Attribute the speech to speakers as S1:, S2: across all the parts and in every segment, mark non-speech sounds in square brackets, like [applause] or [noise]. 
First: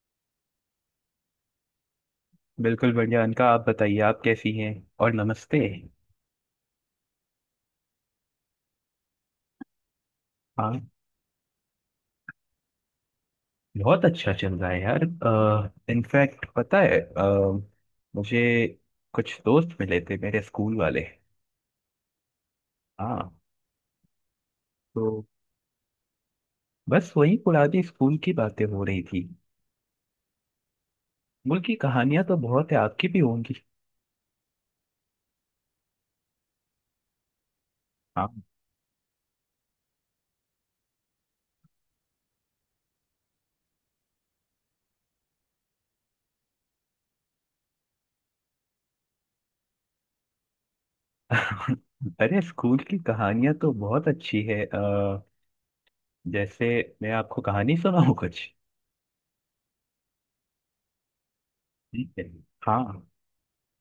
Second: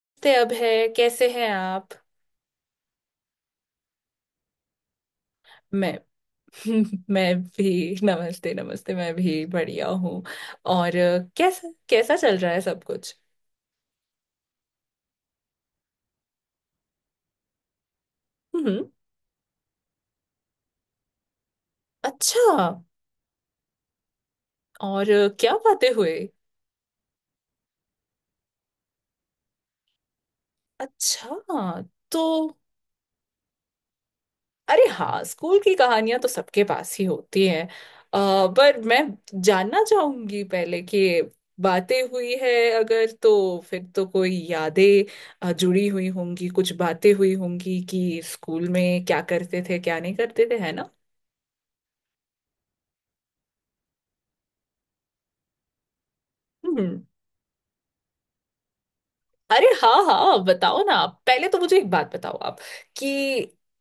S1: नमस्ते अभय, कैसे हैं आप?
S2: बिल्कुल बढ़िया अनका। आप बताइए, आप कैसी हैं? और नमस्ते।
S1: मैं [laughs] मैं भी नमस्ते नमस्ते। मैं भी बढ़िया हूँ।
S2: हाँ,
S1: और कैसा कैसा चल रहा है सब कुछ?
S2: बहुत अच्छा चल रहा है यार। इनफैक्ट पता है मुझे
S1: हम्म।
S2: कुछ दोस्त मिले थे, मेरे स्कूल वाले।
S1: अच्छा।
S2: हाँ,
S1: और
S2: तो
S1: क्या बातें हुई?
S2: बस वही पुरानी स्कूल की बातें हो रही थी।
S1: अच्छा।
S2: स्कूल की
S1: तो
S2: कहानियां तो बहुत है, आपकी भी होंगी।
S1: अरे हाँ, स्कूल की कहानियां तो सबके पास ही होती हैं
S2: हाँ।
S1: पर मैं जानना चाहूंगी पहले कि बातें हुई है, अगर तो फिर तो कोई यादें जुड़ी हुई होंगी। कुछ बातें हुई होंगी कि स्कूल में क्या करते थे, क्या नहीं करते थे, है ना?
S2: [laughs] अरे स्कूल की कहानियां तो बहुत अच्छी है। जैसे
S1: हम्म।
S2: मैं आपको कहानी सुनाऊं कुछ?
S1: अरे हाँ हाँ हाँ, बताओ ना। आप पहले तो मुझे एक
S2: ठीक
S1: बात
S2: है।
S1: बताओ आप
S2: हाँ
S1: कि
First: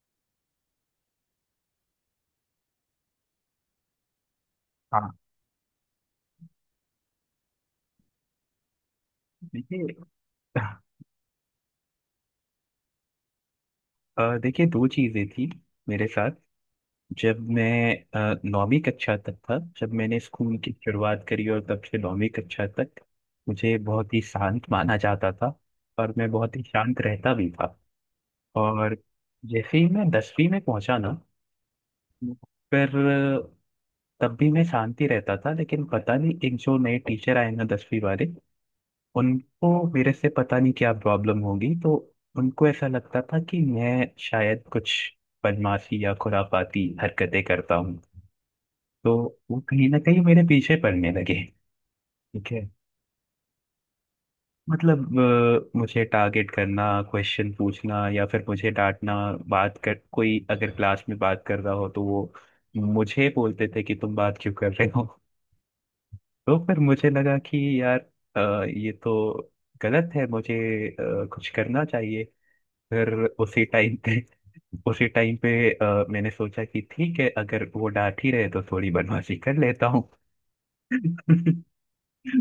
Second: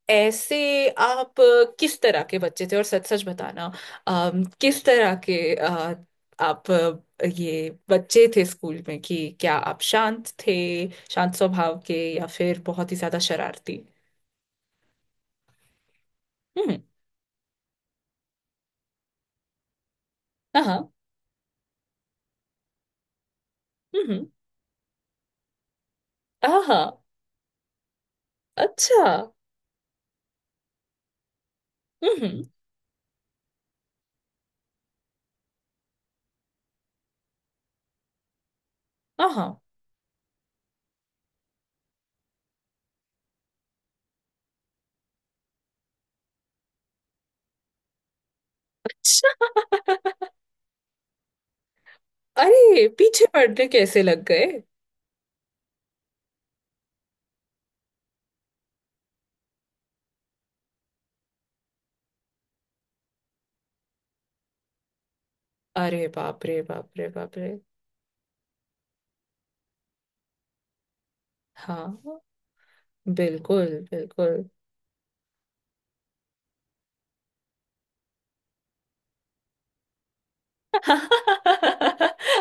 S1: ऐसे आप किस तरह के बच्चे थे, और सच सच बताना। किस
S2: हाँ,
S1: तरह के आप ये बच्चे थे स्कूल में, कि क्या आप
S2: देखिए।
S1: शांत
S2: [laughs]
S1: थे? शांत स्वभाव के या फिर बहुत ही ज्यादा शरारती?
S2: देखिए, दो चीज़ें थी मेरे साथ।
S1: हम्म।
S2: जब मैं 9वीं कक्षा तक था, जब मैंने स्कूल
S1: हाँ
S2: की
S1: हाँ।
S2: शुरुआत करी और तब से 9वीं कक्षा तक मुझे बहुत ही
S1: हम्म।
S2: शांत माना जाता था। और मैं बहुत
S1: हाँ
S2: ही शांत
S1: हाँ,
S2: रहता भी था। और
S1: अच्छा।
S2: जैसे ही मैं 10वीं में पहुंचा ना,
S1: हम्म।
S2: पर तब भी मैं शांति रहता था, लेकिन पता नहीं एक जो नए टीचर आए ना 10वीं वाले,
S1: हाँ हाँ।
S2: उनको मेरे से पता नहीं क्या प्रॉब्लम होगी। तो उनको ऐसा लगता था कि मैं शायद कुछ बदमाशी या खुराफाती हरकतें करता हूँ। तो
S1: अच्छा।
S2: वो कहीं ना कहीं मेरे पीछे पड़ने लगे। ठीक है,
S1: अरे पीछे पड़ने कैसे लग गए?
S2: मतलब मुझे टारगेट करना, क्वेश्चन पूछना, या फिर मुझे डांटना। बात कर, कोई अगर क्लास में बात कर रहा हो तो वो मुझे बोलते थे कि तुम बात क्यों कर रहे हो।
S1: अरे
S2: [laughs]
S1: बाप
S2: तो
S1: रे
S2: फिर
S1: बाप रे
S2: मुझे लगा
S1: बाप रे।
S2: कि यार ये तो गलत है, मुझे कुछ करना
S1: हाँ।
S2: चाहिए। फिर उसी
S1: बिल्कुल।
S2: टाइम पे
S1: बिल्कुल।
S2: उसी टाइम पे मैंने सोचा कि ठीक है, अगर वो डांट ही रहे तो थोड़ी बदमाशी कर लेता हूँ।
S1: [laughs]
S2: [laughs]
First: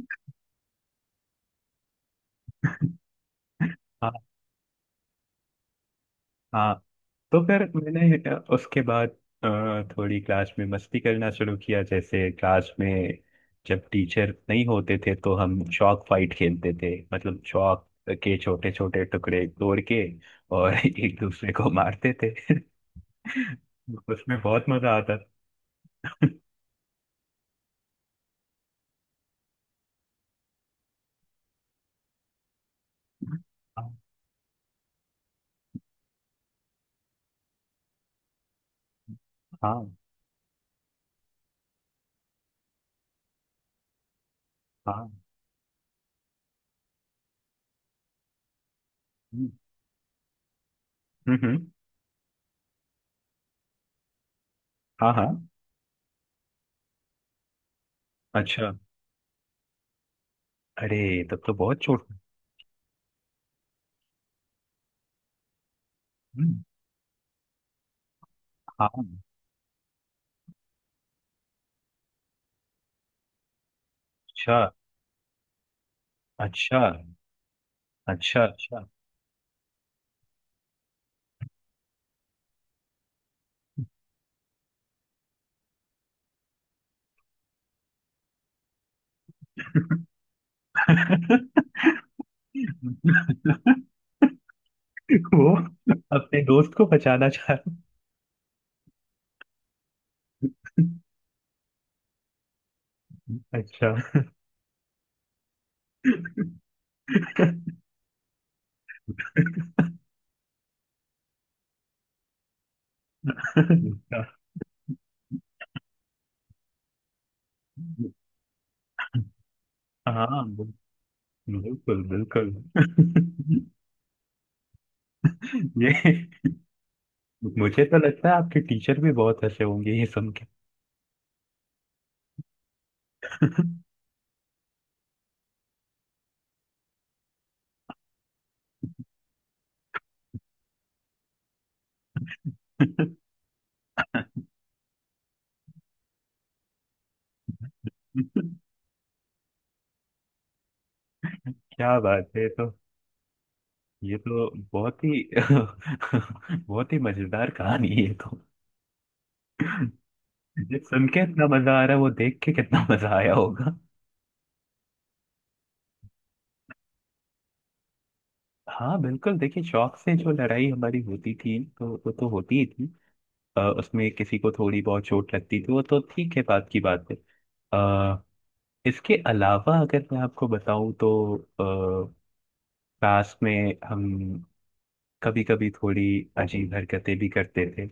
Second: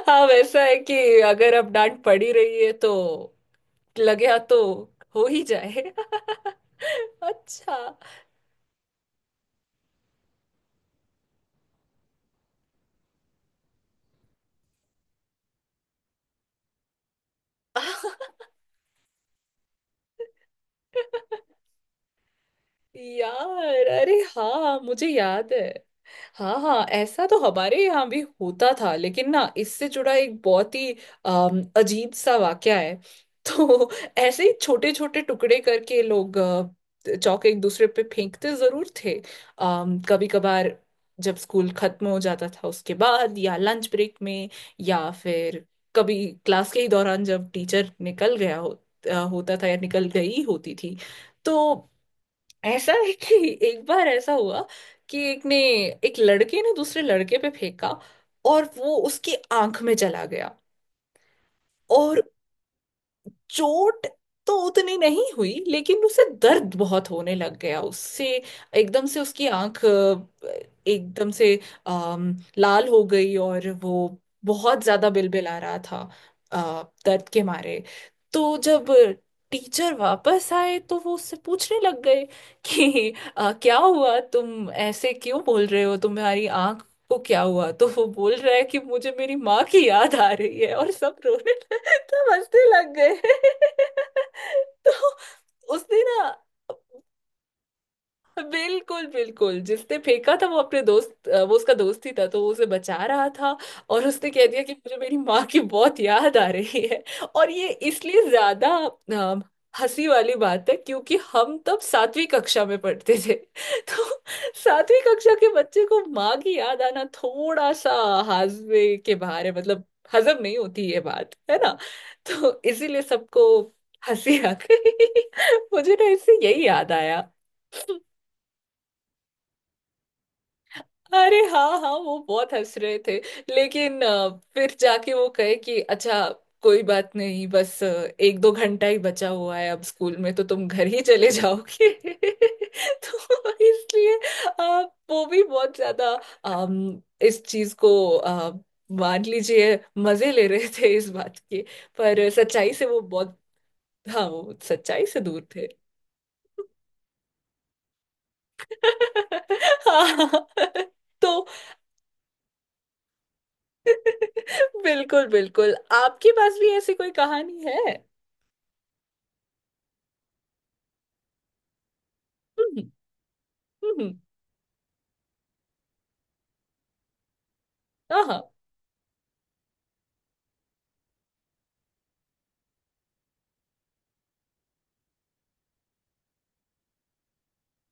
S1: हाँ वैसा है कि अगर अब डांट पड़ी रही है तो
S2: हाँ
S1: लगे हाथ तो हो ही जाए। [laughs]
S2: हाँ। तो फिर
S1: अच्छा।
S2: मैंने उसके बाद थोड़ी क्लास में मस्ती करना शुरू किया। जैसे क्लास में जब टीचर नहीं होते थे तो हम चॉक फाइट खेलते थे। मतलब चॉक
S1: [laughs]
S2: के छोटे छोटे टुकड़े तोड़ के और [laughs] एक दूसरे को मारते थे। [laughs]
S1: यार अरे
S2: उसमें बहुत
S1: हाँ,
S2: मजा
S1: मुझे
S2: आता
S1: याद है।
S2: था।
S1: हाँ हाँ, ऐसा तो हमारे यहाँ भी होता था, लेकिन ना इससे जुड़ा एक बहुत ही अजीब सा वाक्या है। [laughs] तो
S2: [laughs]
S1: ऐसे ही छोटे छोटे टुकड़े करके लोग चौके एक दूसरे पे फेंकते जरूर थे।
S2: हाँ
S1: कभी कभार जब स्कूल खत्म हो जाता था उसके बाद, या लंच ब्रेक में, या
S2: हाँ।
S1: फिर कभी क्लास के ही दौरान जब टीचर निकल गया हो,
S2: हम्म
S1: होता था या निकल गई होती थी।
S2: हम्म
S1: तो
S2: हम्म,
S1: ऐसा है कि एक बार ऐसा हुआ
S2: हाँ
S1: कि एक
S2: हाँ,
S1: ने, एक लड़के ने दूसरे लड़के पे फेंका और
S2: अच्छा।
S1: वो उसकी आंख में चला गया।
S2: अरे तब तो बहुत चोट।
S1: और चोट तो उतनी नहीं हुई, लेकिन उसे
S2: हम्म,
S1: दर्द बहुत होने लग गया उससे।
S2: हाँ।
S1: एकदम से उसकी आंख एकदम से लाल हो गई, और वो
S2: अच्छा
S1: बहुत ज्यादा बिलबिला रहा था
S2: अच्छा।
S1: दर्द के मारे।
S2: अच्छा
S1: तो
S2: अच्छा।
S1: जब टीचर वापस आए तो वो उससे पूछने लग गए कि क्या हुआ, तुम ऐसे क्यों बोल रहे हो, तुम्हारी आंख वो क्या हुआ? तो वो बोल रहा है कि मुझे मेरी माँ की याद
S2: [laughs]
S1: आ रही है, और सब रोने [laughs] लगे, सब हंसने लग गए। [laughs] तो
S2: वो
S1: उसने ना,
S2: अपने दोस्त को बचाना चाह रहा।
S1: बिल्कुल बिल्कुल, जिसने फेंका था वो अपने दोस्त वो उसका दोस्त ही था तो वो उसे बचा रहा था।
S2: अच्छा।
S1: और उसने कह दिया कि मुझे मेरी माँ की बहुत याद आ रही है। और ये इसलिए ज्यादा अ, हंसी वाली बात है क्योंकि हम तब सातवीं कक्षा में पढ़ते थे। [laughs] तो सातवीं कक्षा के बच्चे को माँ की याद आना थोड़ा सा हाजमे के बाहर है, मतलब हजम
S2: हाँ,
S1: नहीं होती ये बात, है ना?
S2: बिल्कुल बिल्कुल।
S1: तो इसीलिए सबको हंसी आ गई। [laughs] मुझे ना
S2: ये,
S1: इससे यही याद।
S2: मुझे तो लगता है आपके टीचर भी बहुत हंसे होंगे ये सुन
S1: अरे हाँ हाँ, वो बहुत हंस रहे थे। लेकिन फिर जाके वो कहे कि अच्छा कोई बात नहीं, बस एक दो घंटा ही बचा हुआ है अब स्कूल में तो तुम घर ही चले जाओगे। [laughs]
S2: के।
S1: तो इसलिए अ, वो भी बहुत ज्यादा अम, इस चीज को अ, मान लीजिए मजे ले रहे थे इस बात के।
S2: क्या
S1: पर
S2: बात है, ये तो,
S1: सच्चाई से वो बहुत,
S2: ये
S1: हाँ
S2: तो
S1: वो
S2: बहुत
S1: सच्चाई से
S2: ही
S1: दूर थे।
S2: [laughs] बहुत ही मजेदार कहानी है ये तो।
S1: [laughs] हाँ।
S2: ये सुन के इतना
S1: तो
S2: मजा आ रहा है, वो देख के कितना [laughs] मजा आया होगा।
S1: [laughs] बिल्कुल बिल्कुल, आपके पास भी ऐसी कोई कहानी है?
S2: हाँ बिल्कुल, देखिए, शौक से जो लड़ाई हमारी होती थी तो वो तो होती ही
S1: हम्म।
S2: थी। उसमें
S1: हम्म।
S2: किसी को थोड़ी बहुत चोट लगती थी, वो तो ठीक है, बात की बात है। अ,
S1: हाँ हाँ,
S2: इसके अलावा अगर मैं आपको बताऊं तो अ, क्लास में हम कभी कभी थोड़ी अजीब हरकतें भी करते थे।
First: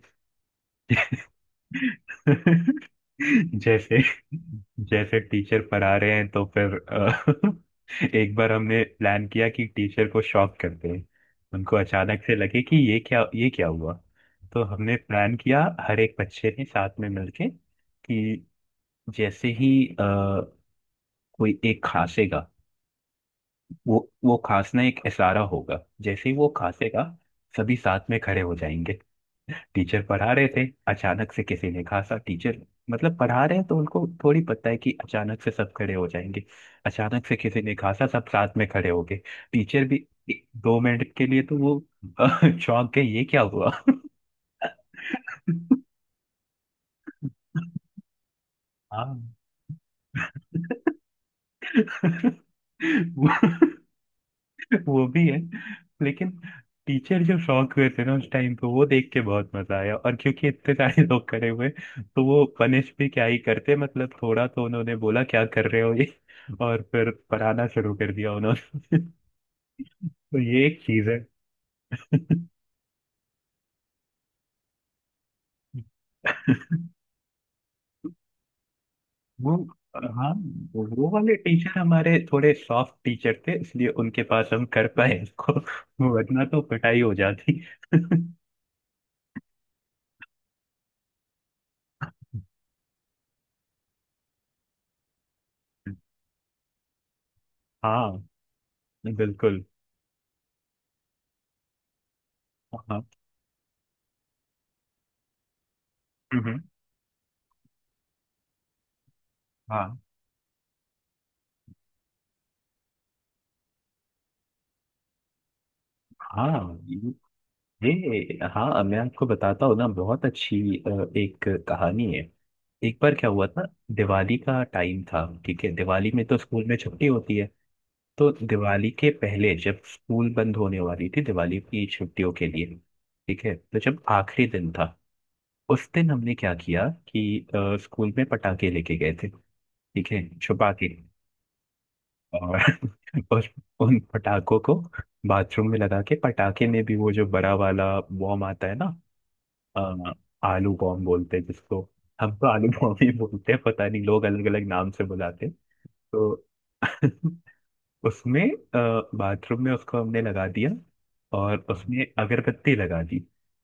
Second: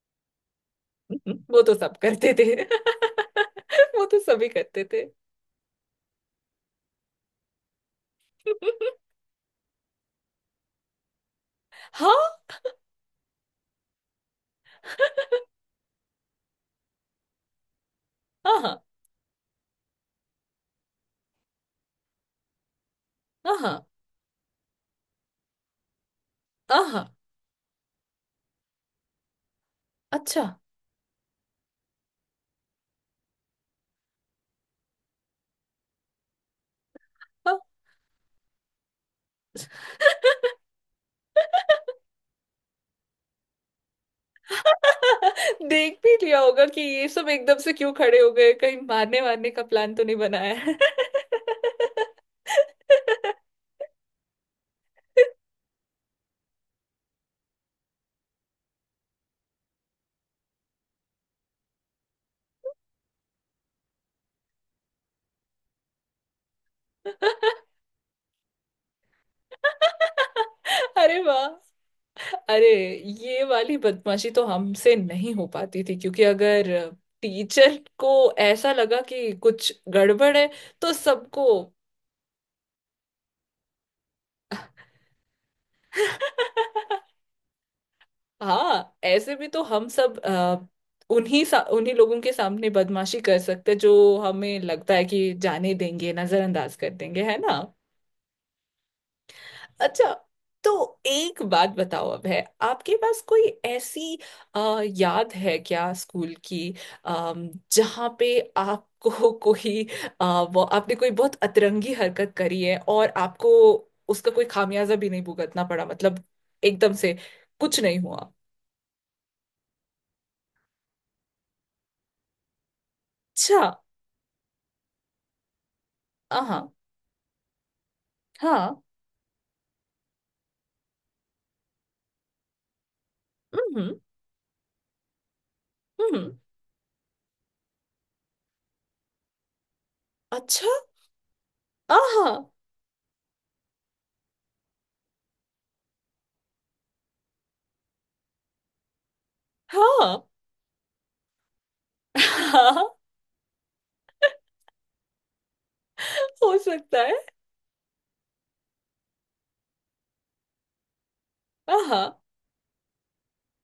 S1: वो तो सब करते थे।
S2: [laughs]
S1: [laughs]
S2: जैसे,
S1: वो तो सभी करते थे।
S2: जैसे टीचर पढ़ा रहे हैं तो फिर [laughs] एक बार हमने
S1: [laughs]
S2: प्लान किया कि टीचर को शॉक करते हैं। उनको अचानक से
S1: हाँ।
S2: लगे कि ये क्या, ये क्या हुआ? तो हमने प्लान किया, हर एक बच्चे ने साथ में मिलके कि
S1: हाँ हाँ।
S2: जैसे ही अ, कोई एक खांसेगा,
S1: हाँ
S2: वो वो खांसना एक इशारा होगा। जैसे ही वो
S1: हाँ
S2: खांसेगा
S1: हाँ,
S2: सभी साथ में खड़े हो जाएंगे। टीचर पढ़ा
S1: अच्छा।
S2: रहे थे, अचानक से किसी ने खांसा। टीचर मतलब पढ़ा रहे हैं तो उनको थोड़ी पता है कि अचानक से सब खड़े हो जाएंगे। अचानक से
S1: हाँ।
S2: किसी ने खांसा, सब साथ में खड़े हो गए। टीचर भी 1-2 मिनट के लिए तो वो [laughs] अ, चौंक गए, ये क्या हुआ।
S1: [laughs]
S2: [laughs]
S1: देख भी लिया होगा कि ये सब एकदम से क्यों खड़े हो गए, कहीं
S2: हाँ।
S1: मारने वारने का प्लान तो नहीं बनाया है।
S2: [laughs] वो- [laughs] वो भी है, लेकिन टीचर जो शौक हुए थे ना उस टाइम पे, वो देख के बहुत मजा आया। और क्योंकि इतने सारे [laughs] लोग खड़े हुए तो वो पनिश भी क्या ही करते, मतलब थोड़ा तो उन्होंने बोला क्या कर रहे हो ये। [laughs] और फिर पढ़ाना शुरू कर दिया उन्होंने। [laughs] तो ये एक
S1: [laughs]
S2: चीज है।
S1: अरे वाह।
S2: [laughs]
S1: अरे ये वाली बदमाशी तो हमसे नहीं हो पाती थी क्योंकि अगर टीचर को ऐसा लगा कि
S2: वो,
S1: कुछ
S2: हाँ,
S1: गड़बड़ है तो
S2: वो वाले
S1: सबको।
S2: टीचर हमारे थोड़े सॉफ्ट टीचर थे, इसलिए उनके पास हम कर पाए इसको। [laughs] वरना तो पिटाई
S1: [laughs]
S2: हो जाती। [laughs]
S1: हाँ ऐसे भी तो हम सब उन्हीं लोगों के सामने बदमाशी कर सकते हैं जो हमें लगता है कि जाने देंगे, नजरअंदाज कर देंगे, है ना?
S2: हाँ बिल्कुल।
S1: अच्छा। तो एक बात बताओ, अब है आपके
S2: हाँ,
S1: पास कोई ऐसी अ, याद है क्या स्कूल
S2: हम्म,
S1: की, जहाँ पे आपको [laughs] कोई
S2: हाँ
S1: अ, वो आपने कोई बहुत अतरंगी हरकत करी है और आपको उसका कोई खामियाजा भी नहीं भुगतना पड़ा, मतलब
S2: हाँ।
S1: एकदम से कुछ नहीं हुआ।
S2: ये, हाँ मैं आपको बताता हूँ ना, बहुत अच्छी अ, एक कहानी है। एक बार क्या हुआ
S1: अच्छा।
S2: था, दिवाली का टाइम था। ठीक है, दिवाली में तो
S1: आहा।
S2: स्कूल में छुट्टी होती है। तो
S1: हाँ।
S2: दिवाली के पहले जब स्कूल बंद होने वाली थी दिवाली की छुट्टियों के लिए, ठीक है, तो
S1: हम्म।
S2: जब आखिरी दिन था उस दिन हमने
S1: हम्म।
S2: क्या किया कि स्कूल में पटाखे लेके गए थे। ठीक है,
S1: अच्छा।
S2: छुपा के।
S1: आहा।
S2: और [laughs] उस- उन पटाखों को बाथरूम में लगा के। पटाखे में भी वो जो बड़ा वाला बॉम आता है ना अ,
S1: हाँ
S2: आलू बॉम बोलते हैं जिसको। हम तो आलू
S1: हाँ।
S2: बॉम
S1: [laughs]
S2: ही बोलते हैं, पता नहीं लोग अलग अलग नाम से बुलाते हैं। तो
S1: हो सकता है।
S2: [laughs] उसमें, बाथरूम में उसको हमने लगा दिया और
S1: आहा।
S2: उसमें अगरबत्ती लगा दी।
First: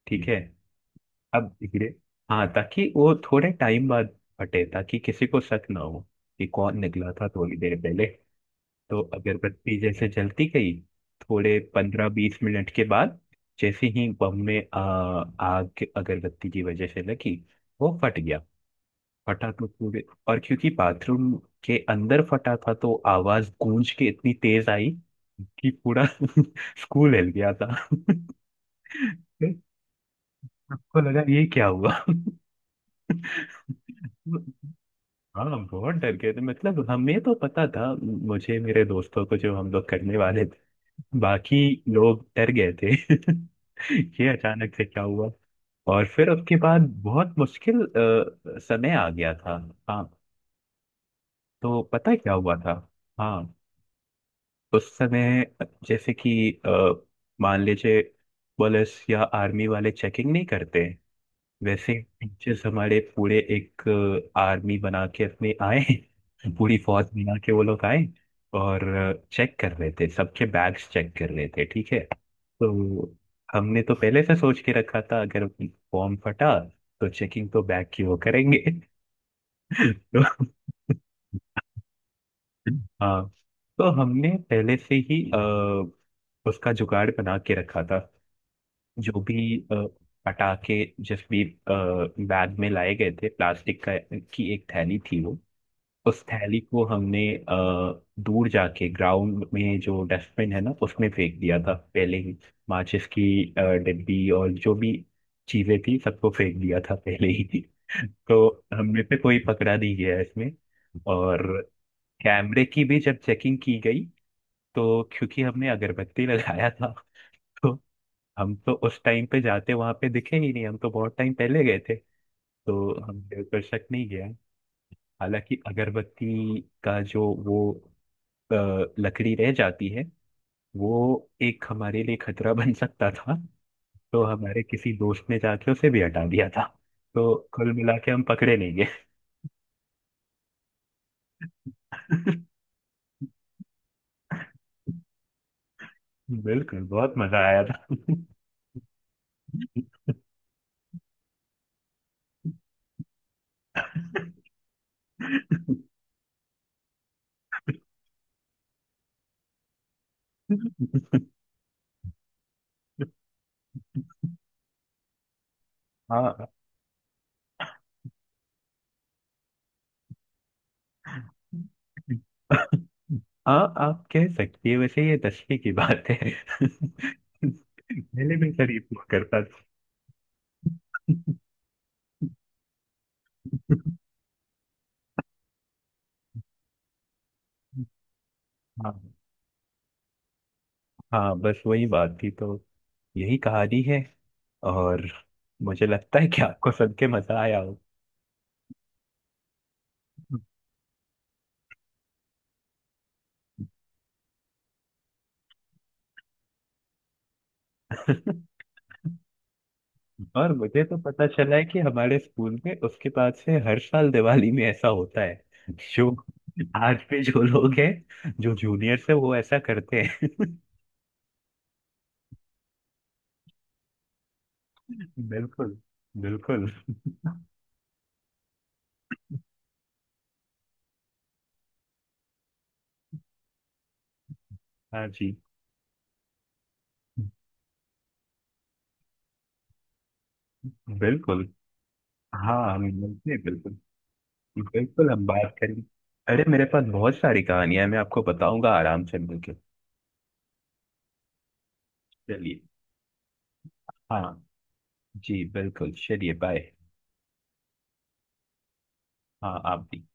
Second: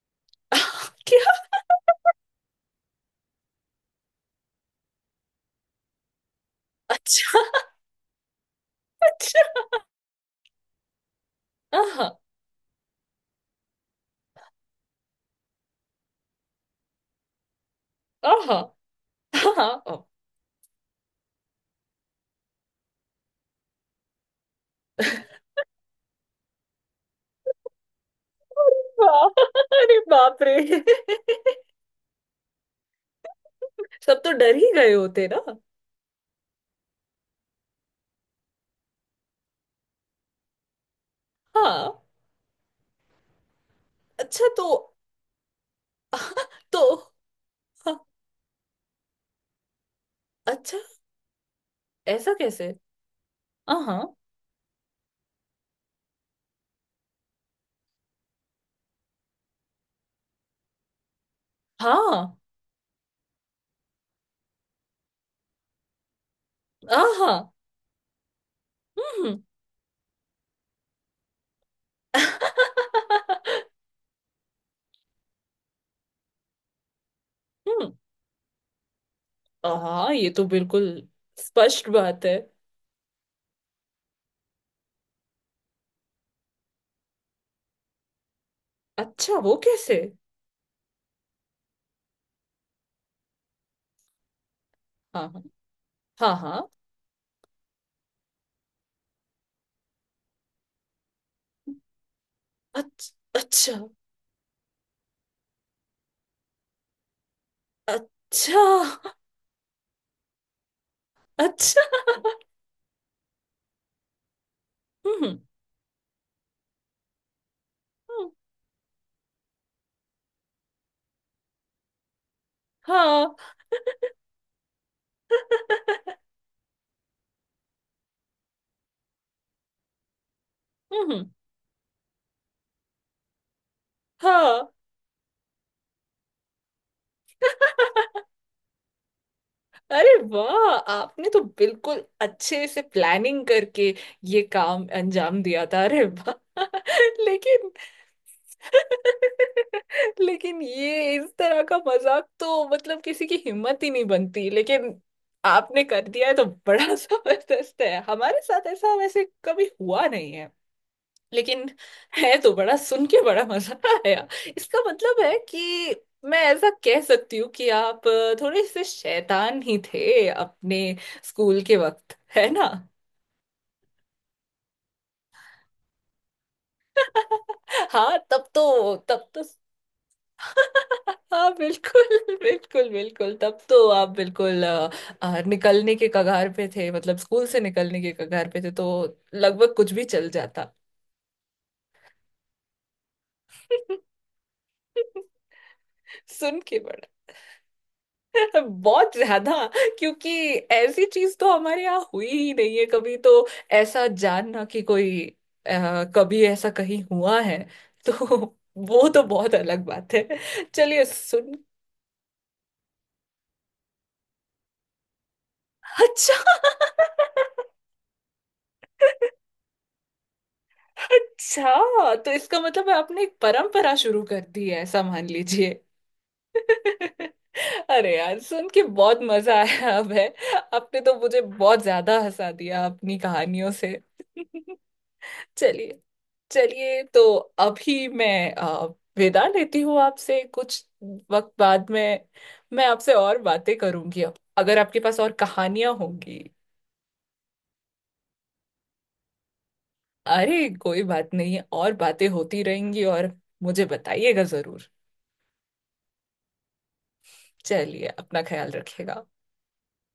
S2: ठीक है,
S1: [laughs] क्या।
S2: अब धीरे। हाँ, ताकि वो थोड़े टाइम बाद फटे, ताकि किसी को शक ना हो कि कौन निकला था
S1: अच्छा।
S2: थोड़ी देर पहले। तो
S1: अच्छा।
S2: अगरबत्ती जैसे जलती गई, थोड़े
S1: हाँ।
S2: 15-20 मिनट के बाद जैसे ही बम में आग अगरबत्ती की वजह से लगी, वो फट गया।
S1: आहा।
S2: फटा
S1: हाँ
S2: तो पूरे,
S1: हाँ।
S2: और क्योंकि बाथरूम के अंदर फटा था तो आवाज गूंज के इतनी तेज आई कि पूरा [laughs] स्कूल हिल गया था। [laughs]
S1: हाँ अरे बाप रे।
S2: सबको लगा ये क्या हुआ।
S1: सब तो डर ही
S2: [laughs]
S1: गए होते ना?
S2: हाँ, बहुत डर गए थे। मतलब हमें तो पता था, मुझे, मेरे दोस्तों को, जो हम लोग करने वाले थे, बाकी
S1: हाँ।
S2: लोग डर गए थे। [laughs] ये
S1: अच्छा। तो
S2: अचानक से क्या हुआ? और फिर उसके बाद
S1: तो
S2: बहुत मुश्किल समय आ गया था। हाँ,
S1: अच्छा,
S2: तो पता है क्या
S1: ऐसा
S2: हुआ
S1: कैसे?
S2: था। हाँ,
S1: आहा।
S2: उस समय जैसे कि मान लीजिए पुलिस या आर्मी वाले चेकिंग नहीं करते, वैसे
S1: हाँ।
S2: टीचर्स हमारे पूरे एक आर्मी बना के अपने आए, पूरी फौज
S1: आहा।
S2: बना के वो लोग आए। और
S1: हम्म।
S2: चेक कर रहे थे, सबके बैग्स चेक कर रहे थे, ठीक है। तो हमने तो पहले से सोच के रखा था, अगर फॉर्म फटा तो चेकिंग तो बैग
S1: हम्म।
S2: की वो करेंगे। [laughs]
S1: हाँ ये तो
S2: तो
S1: बिल्कुल स्पष्ट बात है।
S2: हाँ, तो हमने पहले से ही उसका जुगाड़ बना के रखा था। जो
S1: अच्छा वो
S2: भी
S1: कैसे?
S2: पटाखे जिस भी बैग में लाए गए थे, प्लास्टिक का की एक थैली थी
S1: हाँ
S2: वो,
S1: हाँ।
S2: उस
S1: हाँ
S2: थैली
S1: हाँ।
S2: को हमने दूर जाके ग्राउंड में जो डस्टबिन है ना उसमें फेंक दिया था पहले ही। माचिस की
S1: अच्छा।
S2: डिब्बी और जो भी चीजें थी सबको फेंक दिया था पहले ही। [laughs]
S1: अच्छा।
S2: तो हमने पे कोई पकड़ा नहीं गया इसमें। और
S1: अच्छा।
S2: कैमरे की भी जब चेकिंग की गई तो
S1: हम्म।
S2: क्योंकि हमने अगरबत्ती लगाया था। [laughs]
S1: हम्म,
S2: हम तो उस टाइम पे जाते वहां पे दिखे ही नहीं, हम तो बहुत टाइम पहले गए थे। तो
S1: हाँ।
S2: हमने दर्शक नहीं गया। हालांकि अगरबत्ती का जो वो अ, लकड़ी रह जाती है, वो
S1: हम्म।
S2: एक हमारे लिए खतरा बन सकता था। तो हमारे
S1: हाँ।
S2: किसी दोस्त ने जाके उसे भी हटा दिया था। तो कुल मिला के हम पकड़े नहीं गए।
S1: अरे वाह, आपने तो बिल्कुल
S2: [laughs]
S1: अच्छे से प्लानिंग करके ये काम अंजाम दिया था। अरे वाह।
S2: बिल्कुल, बहुत
S1: [laughs]
S2: मजा आया
S1: लेकिन,
S2: था। [laughs]
S1: लेकिन ये इस तरह का मजाक तो मतलब किसी की हिम्मत ही नहीं बनती। लेकिन आपने कर दिया है तो बड़ा [laughs] जबरदस्त है। हमारे साथ ऐसा वैसे कभी हुआ नहीं है, लेकिन है तो बड़ा, सुन के बड़ा मजा आया। इसका मतलब है कि मैं
S2: हाँ
S1: ऐसा कह सकती हूँ कि आप थोड़े से शैतान ही थे अपने स्कूल के वक्त, है ना?
S2: हाँ, आप कह सकती है। वैसे ये 10वीं की बात है। [laughs]
S1: हाँ
S2: पहले
S1: तब
S2: मैं शरीफ
S1: तो,
S2: हुआ
S1: तब तो।
S2: करता था।
S1: [laughs] हाँ बिल्कुल बिल्कुल बिल्कुल, तब तो आप बिल्कुल निकलने के कगार पे थे, मतलब स्कूल से निकलने के कगार पे थे तो
S2: हाँ
S1: लगभग कुछ भी चल जाता।
S2: हाँ, बस वही बात थी। तो यही कहानी है,
S1: [laughs]
S2: और मुझे लगता है कि
S1: सुन
S2: आपको
S1: के
S2: सुन के
S1: बड़ा।
S2: मजा आया हो।
S1: [laughs] बहुत ज्यादा, क्योंकि ऐसी चीज तो हमारे यहाँ हुई ही नहीं है कभी। तो ऐसा जानना कि कोई कभी ऐसा कहीं हुआ है तो [laughs] वो तो बहुत अलग बात है।
S2: और मुझे तो
S1: चलिए
S2: पता चला है
S1: सुन,
S2: कि हमारे स्कूल में उसके बाद से हर साल दिवाली में ऐसा होता है। जो
S1: अच्छा।
S2: आज भी जो लोग हैं, जो जूनियर्स है, वो ऐसा करते हैं।
S1: अच्छा तो इसका मतलब है आपने एक परंपरा शुरू कर दी है, ऐसा मान लीजिए।
S2: बिल्कुल बिल्कुल।
S1: [laughs] अरे यार, सुन के बहुत मजा आया अब है। आपने तो मुझे बहुत ज्यादा हंसा दिया अपनी कहानियों से।
S2: हाँ जी
S1: [laughs] चलिए, चलिए तो अभी मैं विदा लेती हूँ आपसे। कुछ
S2: बिल्कुल।
S1: वक्त बाद में
S2: हाँ, हम
S1: मैं आपसे
S2: मिलते
S1: और
S2: हैं बिल्कुल।
S1: बातें करूंगी। अब अगर आपके
S2: बिल्कुल,
S1: पास
S2: हम
S1: और
S2: बात करें।
S1: कहानियां होंगी।
S2: अरे, मेरे पास बहुत सारी कहानियां हैं, मैं आपको बताऊंगा आराम से मिलकर।
S1: अरे कोई बात नहीं, और बातें
S2: चलिए।
S1: होती रहेंगी। और मुझे
S2: हाँ
S1: बताइएगा जरूर।
S2: जी बिल्कुल, चलिए, बाय।
S1: चलिए, अपना ख्याल रखिएगा।
S2: हाँ, आप भी।